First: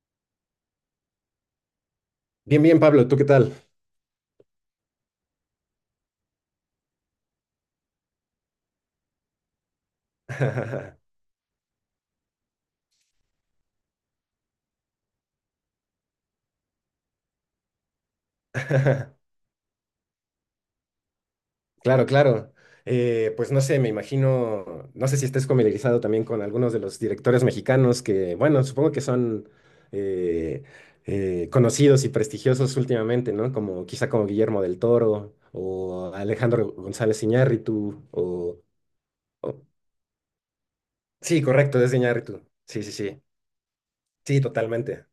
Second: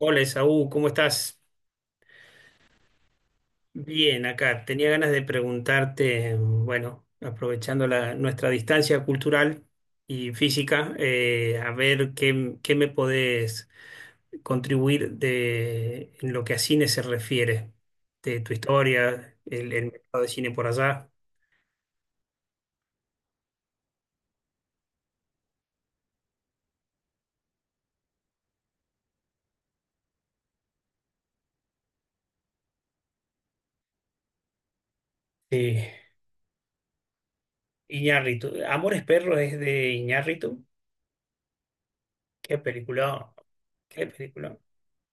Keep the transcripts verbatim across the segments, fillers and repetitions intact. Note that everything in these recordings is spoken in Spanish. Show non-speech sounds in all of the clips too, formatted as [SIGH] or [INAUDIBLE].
Hola, Esaú, ¿cómo estás? Bien, bien, Pablo, ¿tú qué tal? Bien, acá. Tenía ganas de preguntarte, bueno, aprovechando la- nuestra distancia cultural y física, [LAUGHS] eh, a ver qué, qué me podés contribuir de, en lo que a cine se refiere, de tu historia, el, el mercado de cine por allá. Claro, claro. Eh, pues no sé, me imagino, no sé si estés familiarizado también con algunos de los directores mexicanos que, bueno, supongo que son eh, eh, conocidos y prestigiosos últimamente, ¿no? Como quizá como Guillermo del Toro Sí. o Alejandro González Iñárritu Iñárritu. o, Amores Perros es o- de Iñárritu. sí, correcto, es de Iñárritu. Qué Sí, sí, sí. película, qué Sí, película. totalmente,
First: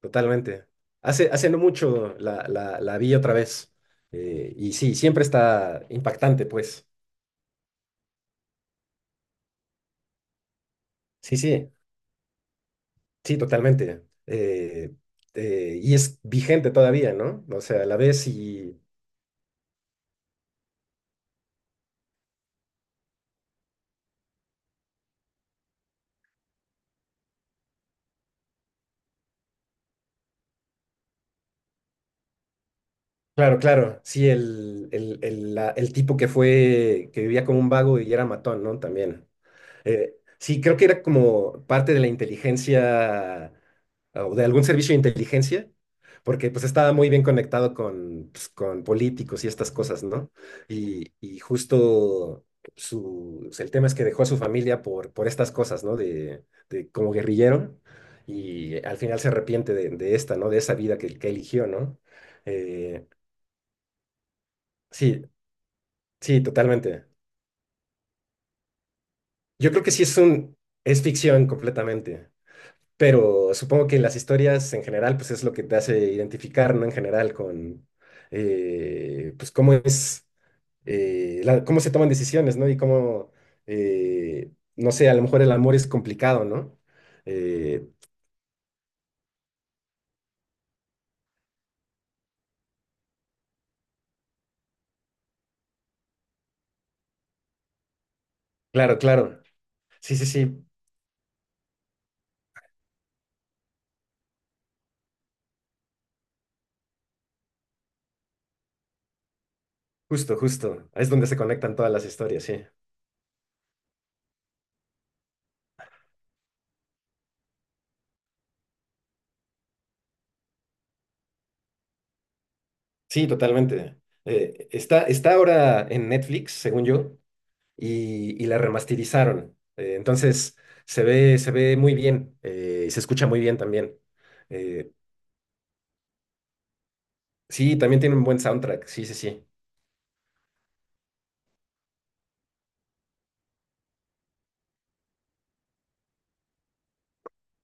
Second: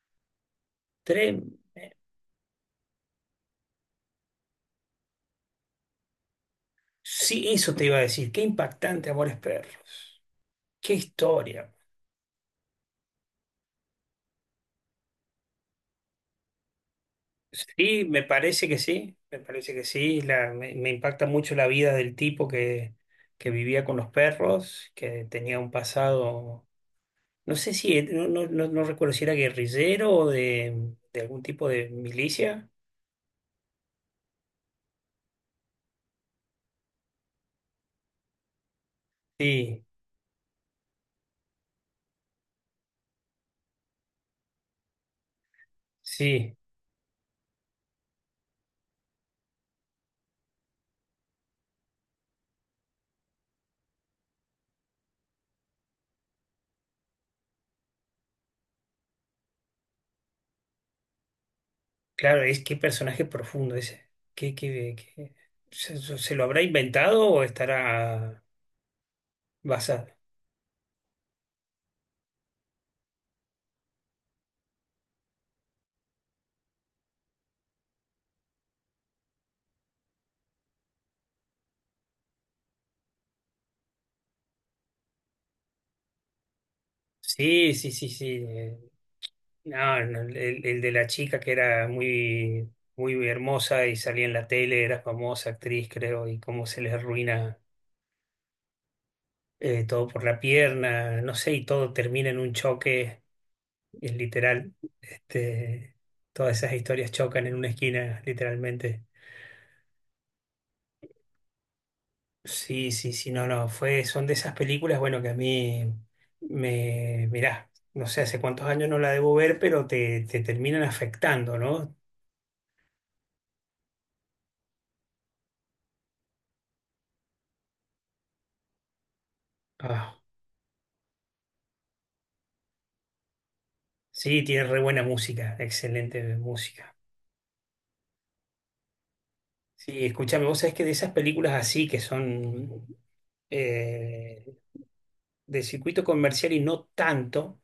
totalmente. Hace, hace Trem- no mucho la, la, la vi otra vez. Eh, y sí, siempre está impactante, pues. Sí, eso te iba a decir. Qué impactante, Amores Perros. Qué Sí, sí, historia. sí, totalmente. Eh, eh, y es vigente todavía, ¿no? O sea, la Sí, me ves parece y. que sí, me parece que sí. La- me, me impacta mucho la vida del tipo que, que vivía con los perros, que tenía un pasado, no sé si, eh, no, no, no- no recuerdo si era guerrillero o de, de algún tipo de milicia. Claro, claro, sí, el, el, el, la- el tipo que fue, que vivía como un vago y era matón, ¿no? También. Sí, Eh, sí, creo que era como parte de la inteligencia ah, o de algún servicio de inteligencia, porque sí, pues estaba muy bien conectado con, pues, con políticos y estas cosas, ¿no? Y, y justo su, pues, el tema es que dejó a su familia por, por estas cosas, ¿no? De, de como guerrillero y al final se arrepiente de, de esta, ¿no? De esa vida que, que eligió, ¿no? claro, es que Eh, personaje profundo ese. ¿Qué, qué- sí, qué- se, se sí, lo habrá totalmente. inventado o estará Yo creo que sí basado? es un, es ficción completamente. Pero supongo que las historias en general, pues es lo que te hace identificar, ¿no? En general con, eh, pues cómo es, eh, la- cómo se toman decisiones, ¿no? Y cómo, eh, no sé, a lo mejor el amor es complicado, ¿no? Sí, Eh, sí, sí, sí. eh, No, no, el, el de la chica que era muy, muy hermosa y salía en la tele, era famosa actriz, creo, y cómo se les arruina claro, claro. eh, todo Sí, por sí, la sí. pierna, no sé, y todo termina en un choque, es literal. Este, Todas esas historias chocan en una esquina, literalmente. Justo, justo. Ahí es donde se conectan todas las historias, sí. Sí, sí, sí, no, no, fue, son de esas películas, bueno, que a mí me, mirá, no sé hace cuántos años no la debo ver, pero te, te terminan afectando, ¿no? Sí, totalmente. Eh, está, está ahora en Netflix, según yo. y, y la remasterizaron. Eh, Ah. Entonces se ve, se ve muy bien, eh, y se escucha muy bien también. Sí, tiene re Eh, buena música, excelente música. sí, también tiene un buen soundtrack, sí, sí, sí, Sí, escúchame, vos sabés que de esas películas así que son eh, de circuito comercial y no tanto,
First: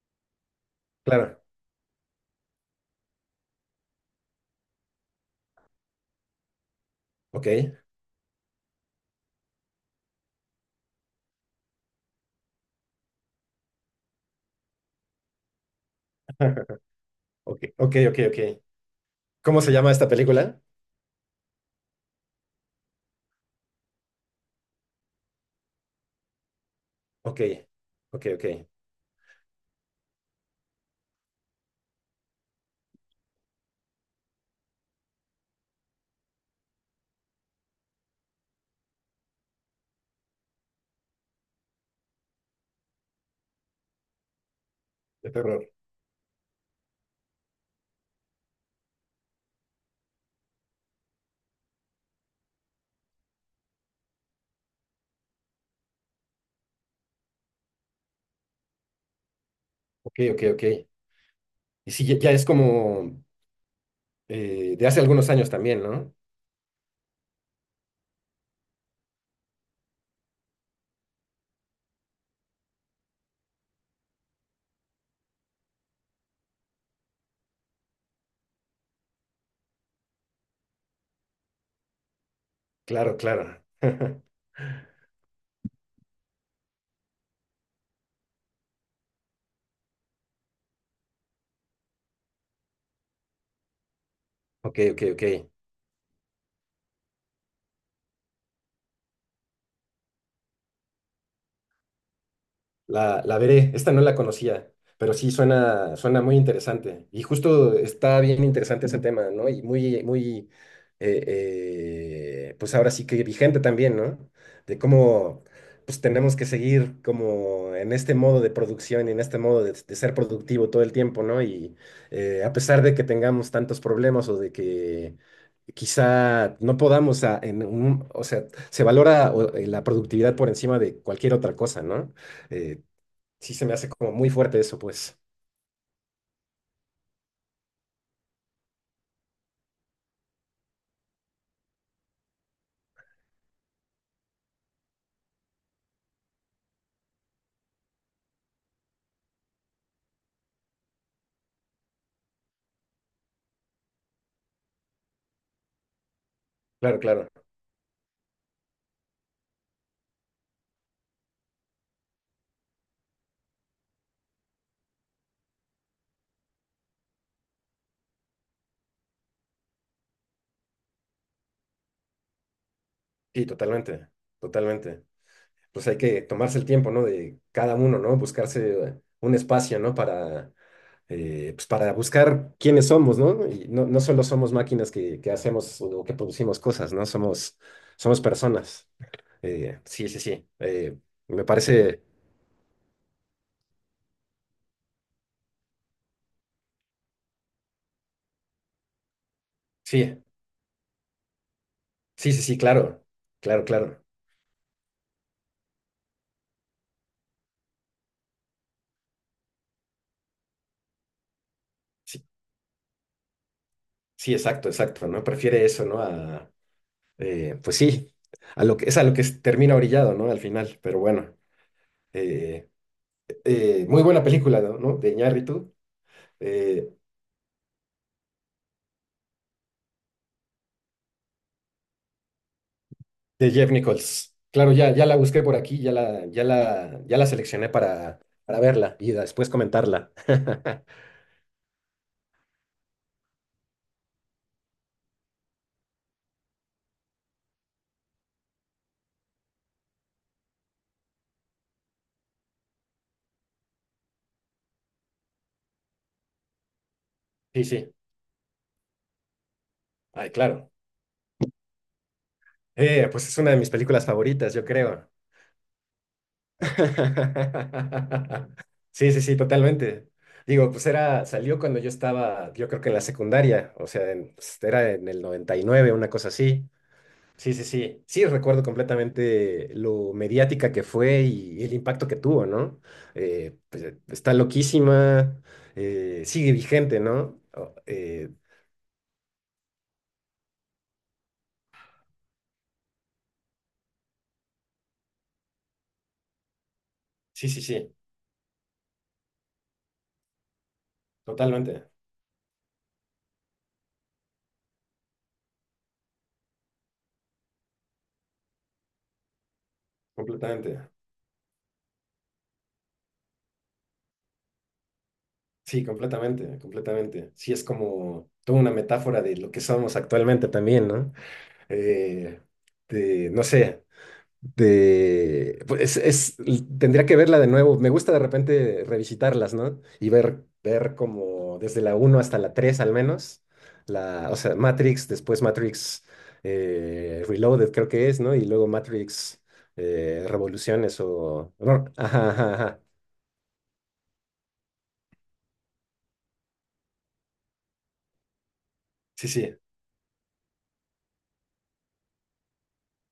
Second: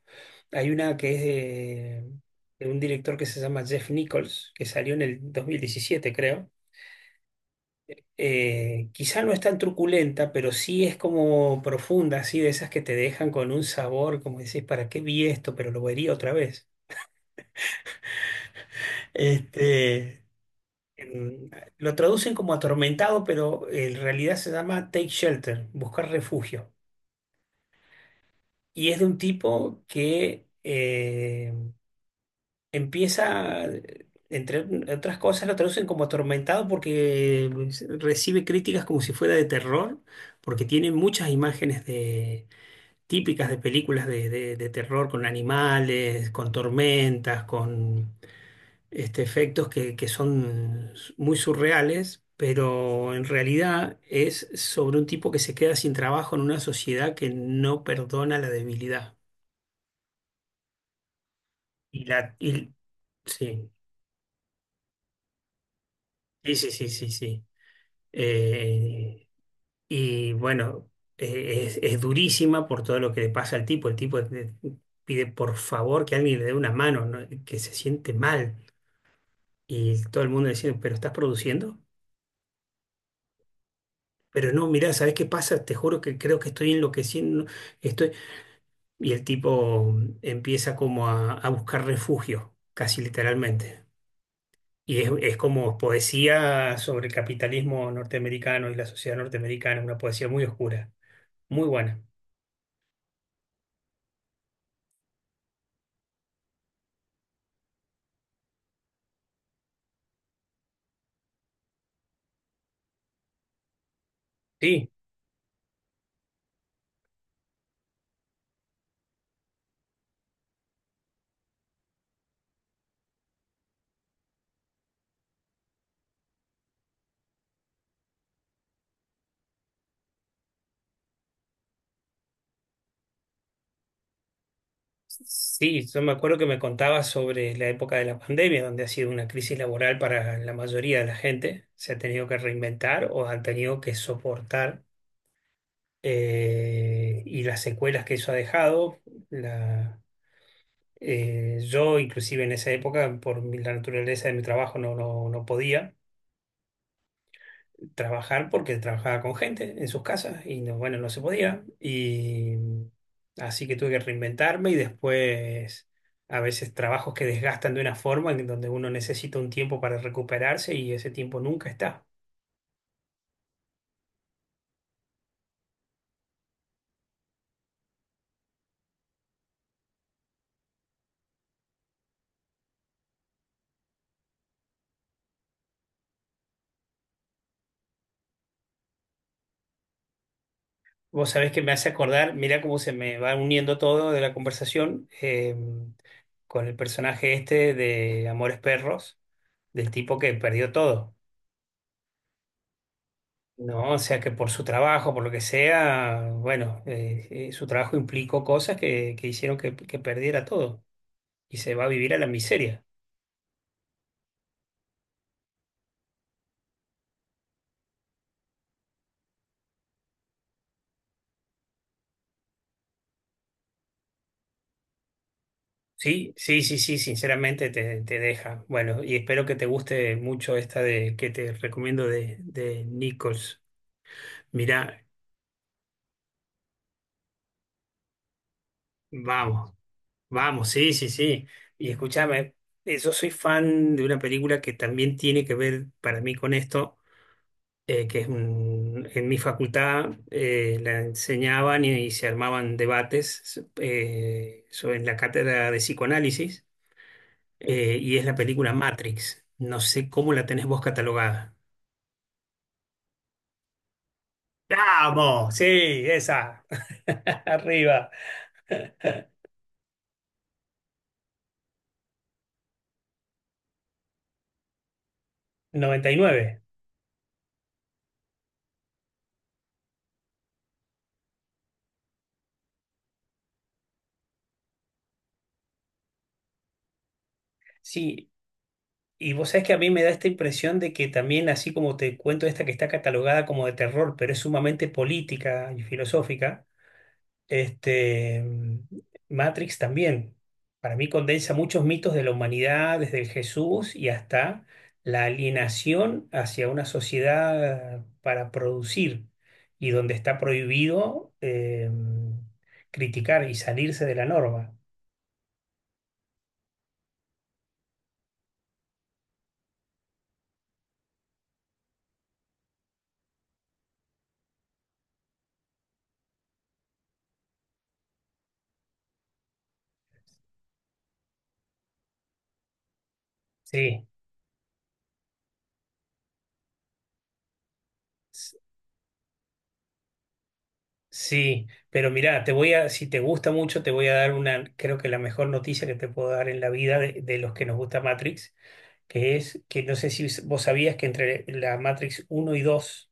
hay una que es claro, de, de un director que se llama Jeff Nichols, que salió en el dos mil diecisiete, creo. ok. Eh, quizá no es tan truculenta, pero sí es como profunda, así de esas que te dejan con un sabor, como decís, ¿para qué vi esto? Pero lo vería otra vez. [LAUGHS] Ok, ok, ok, ok. [LAUGHS] ¿Cómo se llama esta Este, película? en- lo traducen como atormentado, pero en realidad se llama Take Shelter, buscar refugio. Ok, ok, ok, Y es de un tipo que eh, empieza, entre otras cosas, lo traducen como atormentado porque recibe críticas como si fuera de terror, porque tiene muchas imágenes de típicas de películas de, de de terror con de terror, animales, con tormentas, con este, efectos que, que son muy surreales, pero en realidad es sobre un tipo que se queda sin trabajo en una sociedad que no perdona la debilidad. ok, ok, ok. Y Y sí, ya, ya la, es y- como sí, eh, de hace algunos años también, ¿no? sí, sí, sí, sí. Sí. Eh, y bueno, eh, es, es durísima por todo lo que le pasa al tipo. El tipo eh, pide por favor que alguien le dé una mano, ¿no? Que se siente mal. Y todo el mundo diciendo, ¿pero estás produciendo? Claro, claro. [LAUGHS] Pero no, mirá, ¿sabés qué pasa? Te juro que creo que estoy enloqueciendo. Estoy. Y el tipo empieza como a, a buscar refugio, casi literalmente. Ok, Y ok, es, es ok. como poesía sobre el capitalismo norteamericano y la sociedad norteamericana, una poesía muy oscura, muy buena. La, la veré, esta no la conocía, pero sí suena, suena muy interesante. Y justo está bien interesante ese tema, ¿no? Y muy, muy, eh, eh, pues ahora sí que vigente también, ¿no? De Sí, cómo, pues tenemos que seguir como en este modo de producción y en este modo de, de ser productivo todo el tiempo, ¿no? Y eh, a pesar de que tengamos tantos problemas o de que quizá no podamos, a- en un- o sea, se valora o, eh, la productividad por encima de cualquier otra cosa, ¿no? Eh, Sí, se me hace como muy fuerte eso, pues. sí, yo me acuerdo que me contabas sobre la época de la pandemia, donde ha sido una crisis laboral para la mayoría de la gente. Se ha tenido que reinventar o han tenido que soportar eh, y las secuelas que eso ha dejado. La, eh, yo, inclusive en esa época, por mi- la naturaleza de mi trabajo, no, no, no podía Claro, claro. trabajar porque trabajaba con gente en sus casas y no, bueno, no se podía. Y así que tuve que reinventarme y después a veces trabajos que desgastan de una forma en donde uno necesita un tiempo para recuperarse y ese tiempo nunca está. Sí, totalmente, totalmente. Pues hay que tomarse el tiempo, ¿no? De cada uno, ¿no? Buscarse un espacio, ¿no? Para, eh, pues para buscar quiénes somos, ¿no? Y no, no solo somos máquinas que, que hacemos o que producimos cosas, ¿no? Somos, somos personas. Eh, sí, sí, sí. Eh, Vos me sabés que me hace parece, acordar, mirá cómo se me va uniendo todo de la conversación. Eh, con el personaje este de Amores Perros, del tipo sí, que perdió todo, sí, sí, sí, claro, claro, ¿no? O claro. sea, que por su trabajo, por lo que sea, bueno, eh, eh, su trabajo implicó cosas que, que hicieron que, que perdiera todo y se va a vivir a Sí, la miseria. sí, exacto, exacto, ¿no? Prefiere eso, ¿no? A Eh, pues sí, a lo que, es a lo que s- termina orillado, ¿no? Al final, pero bueno. eh, eh, Muy buena película, ¿no? ¿no? De Iñárritu, Sí, sí, sí, eh, sí, sinceramente te, te deja. Bueno, y espero que te guste mucho esta de que te recomiendo de, de de Nichols. Jeff Nichols. Claro, ya, Mirá, ya la busqué por aquí, ya la, ya la, ya la seleccioné para, para verla y después vamos. comentarla. Vamos, sí, [LAUGHS] sí, sí. Y escúchame, eh, yo soy fan de una película que también tiene que ver para mí con esto, eh, que es un- en mi facultad eh, la enseñaban y, y se armaban debates eh, sobre en la cátedra de psicoanálisis Sí, sí. eh, y es la película Matrix. No sé Ay, cómo la tenés claro. vos catalogada. Eh, pues es una de mis películas favoritas, yo creo. ¡Vamos! Sí, esa. [LAUGHS] Arriba. [LAUGHS] Sí, sí, sí, totalmente. Digo, pues era, salió cuando yo estaba, yo creo que en la secundaria, o sea, en- pues, era en el noventa y nueve, una Noventa y cosa nueve. así. Sí, sí, sí. Sí, recuerdo completamente lo mediática que fue y, el impacto que tuvo, ¿no? Eh, pues, eh, está loquísima, eh, sigue vigente, ¿no? O- Sí, eh, y vos sabés que a mí me da esta impresión de que también, así como te cuento esta que está catalogada como de terror, pero es sumamente política y filosófica, Sí, sí, sí, este, Matrix también, para mí condensa muchos totalmente, mitos de la humanidad, desde el Jesús y hasta la alienación hacia una sociedad para producir y donde está completamente. prohibido eh, criticar y salirse de la norma. Sí, completamente, completamente. Sí, es como toda una metáfora de lo que somos actualmente también, ¿no? eh, de, no sé, de, pues es, tendría que verla de nuevo. Me gusta de repente revisitarlas, ¿no? Y ver, ver como desde la uno hasta la tres al menos, Sí. la, o sea, Matrix, después Matrix eh, Reloaded creo que es, ¿no? Y luego Matrix eh, Revoluciones o, Sí, no, pero ajá, mirá, te ajá, voy ajá. a, si te gusta mucho, te voy a dar una, creo que la mejor noticia que te puedo dar en la vida de, de los que nos gusta Matrix, Sí, que sí, es que no sé si vos sabías que entre la Matrix uno y dos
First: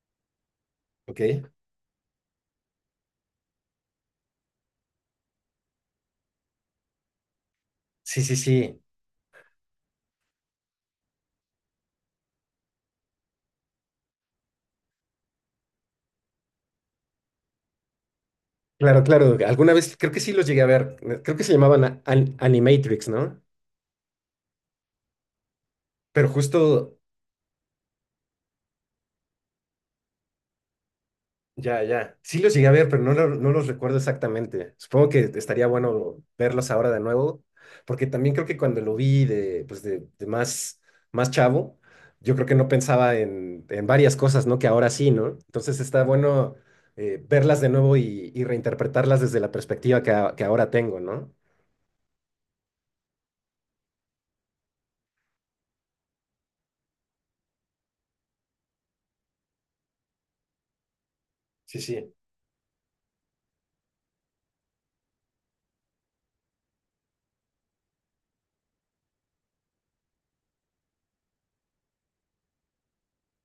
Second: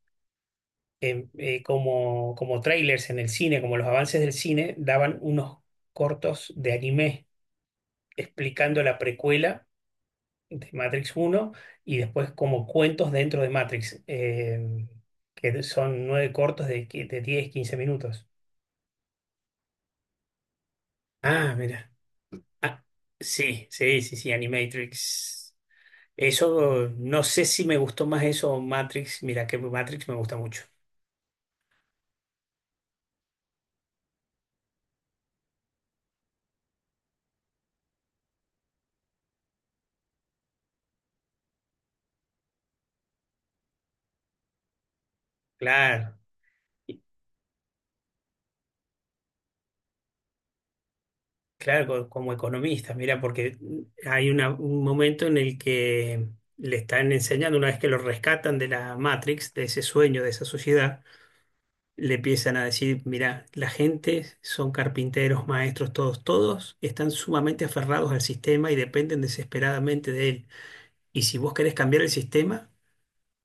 ok. eh, eh, como, como trailers en el cine, como los avances del cine, daban unos cortos de anime Sí, sí, sí. explicando la precuela de Matrix uno y después como cuentos dentro de Matrix, eh, que son nueve cortos de, qui- de diez quince minutos. Claro, claro. Alguna vez creo que sí los llegué a ver. Creo que se Ah, llamaban mira. a- An- Ah, Animatrix, ¿no? sí, sí, sí, sí, Animatrix. Pero justo. Eso, no sé si me gustó más eso o Matrix. Mira, que Matrix me gusta mucho. Ya, ya. Sí los llegué a ver, pero no, lo- no los recuerdo exactamente. Supongo que estaría bueno verlos ahora de nuevo, porque también creo que cuando lo vi de, pues de, de más, más chavo, yo creo que no pensaba en, en varias cosas, ¿no? Que ahora sí, ¿no? Entonces está Claro, bueno eh, verlas de nuevo y, y reinterpretarlas desde la perspectiva que, a- que ahora tengo, ¿no? claro, co- como economista, mira, porque hay una- un momento en el que le están enseñando, una vez que lo rescatan de la Matrix, de ese sueño, de esa sociedad, Sí, sí, le empiezan a decir, mira, la gente son carpinteros, maestros, todos, todos están sumamente aferrados al sistema y dependen desesperadamente de él. Y si vos querés cambiar el sistema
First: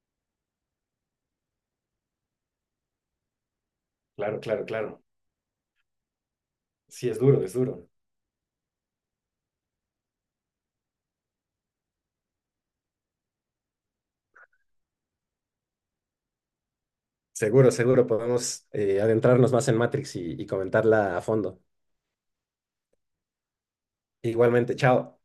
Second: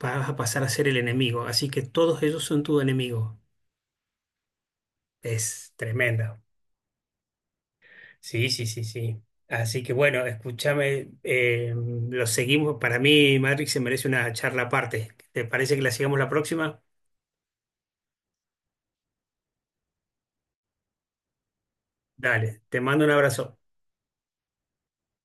vas a pasar a ser el enemigo. Así que todos ellos son tu enemigo. claro, claro, claro. Es tremenda. Sí, es duro, es duro. Sí, sí, sí, sí. Así que bueno, escúchame, eh, lo seguimos. Para mí, Matrix se merece una charla aparte. ¿Te parece que la sigamos la próxima? Seguro, seguro, podemos eh, adentrarnos más en Matrix y y comentarla a fondo. Dale, te mando un abrazo. Igualmente, chao.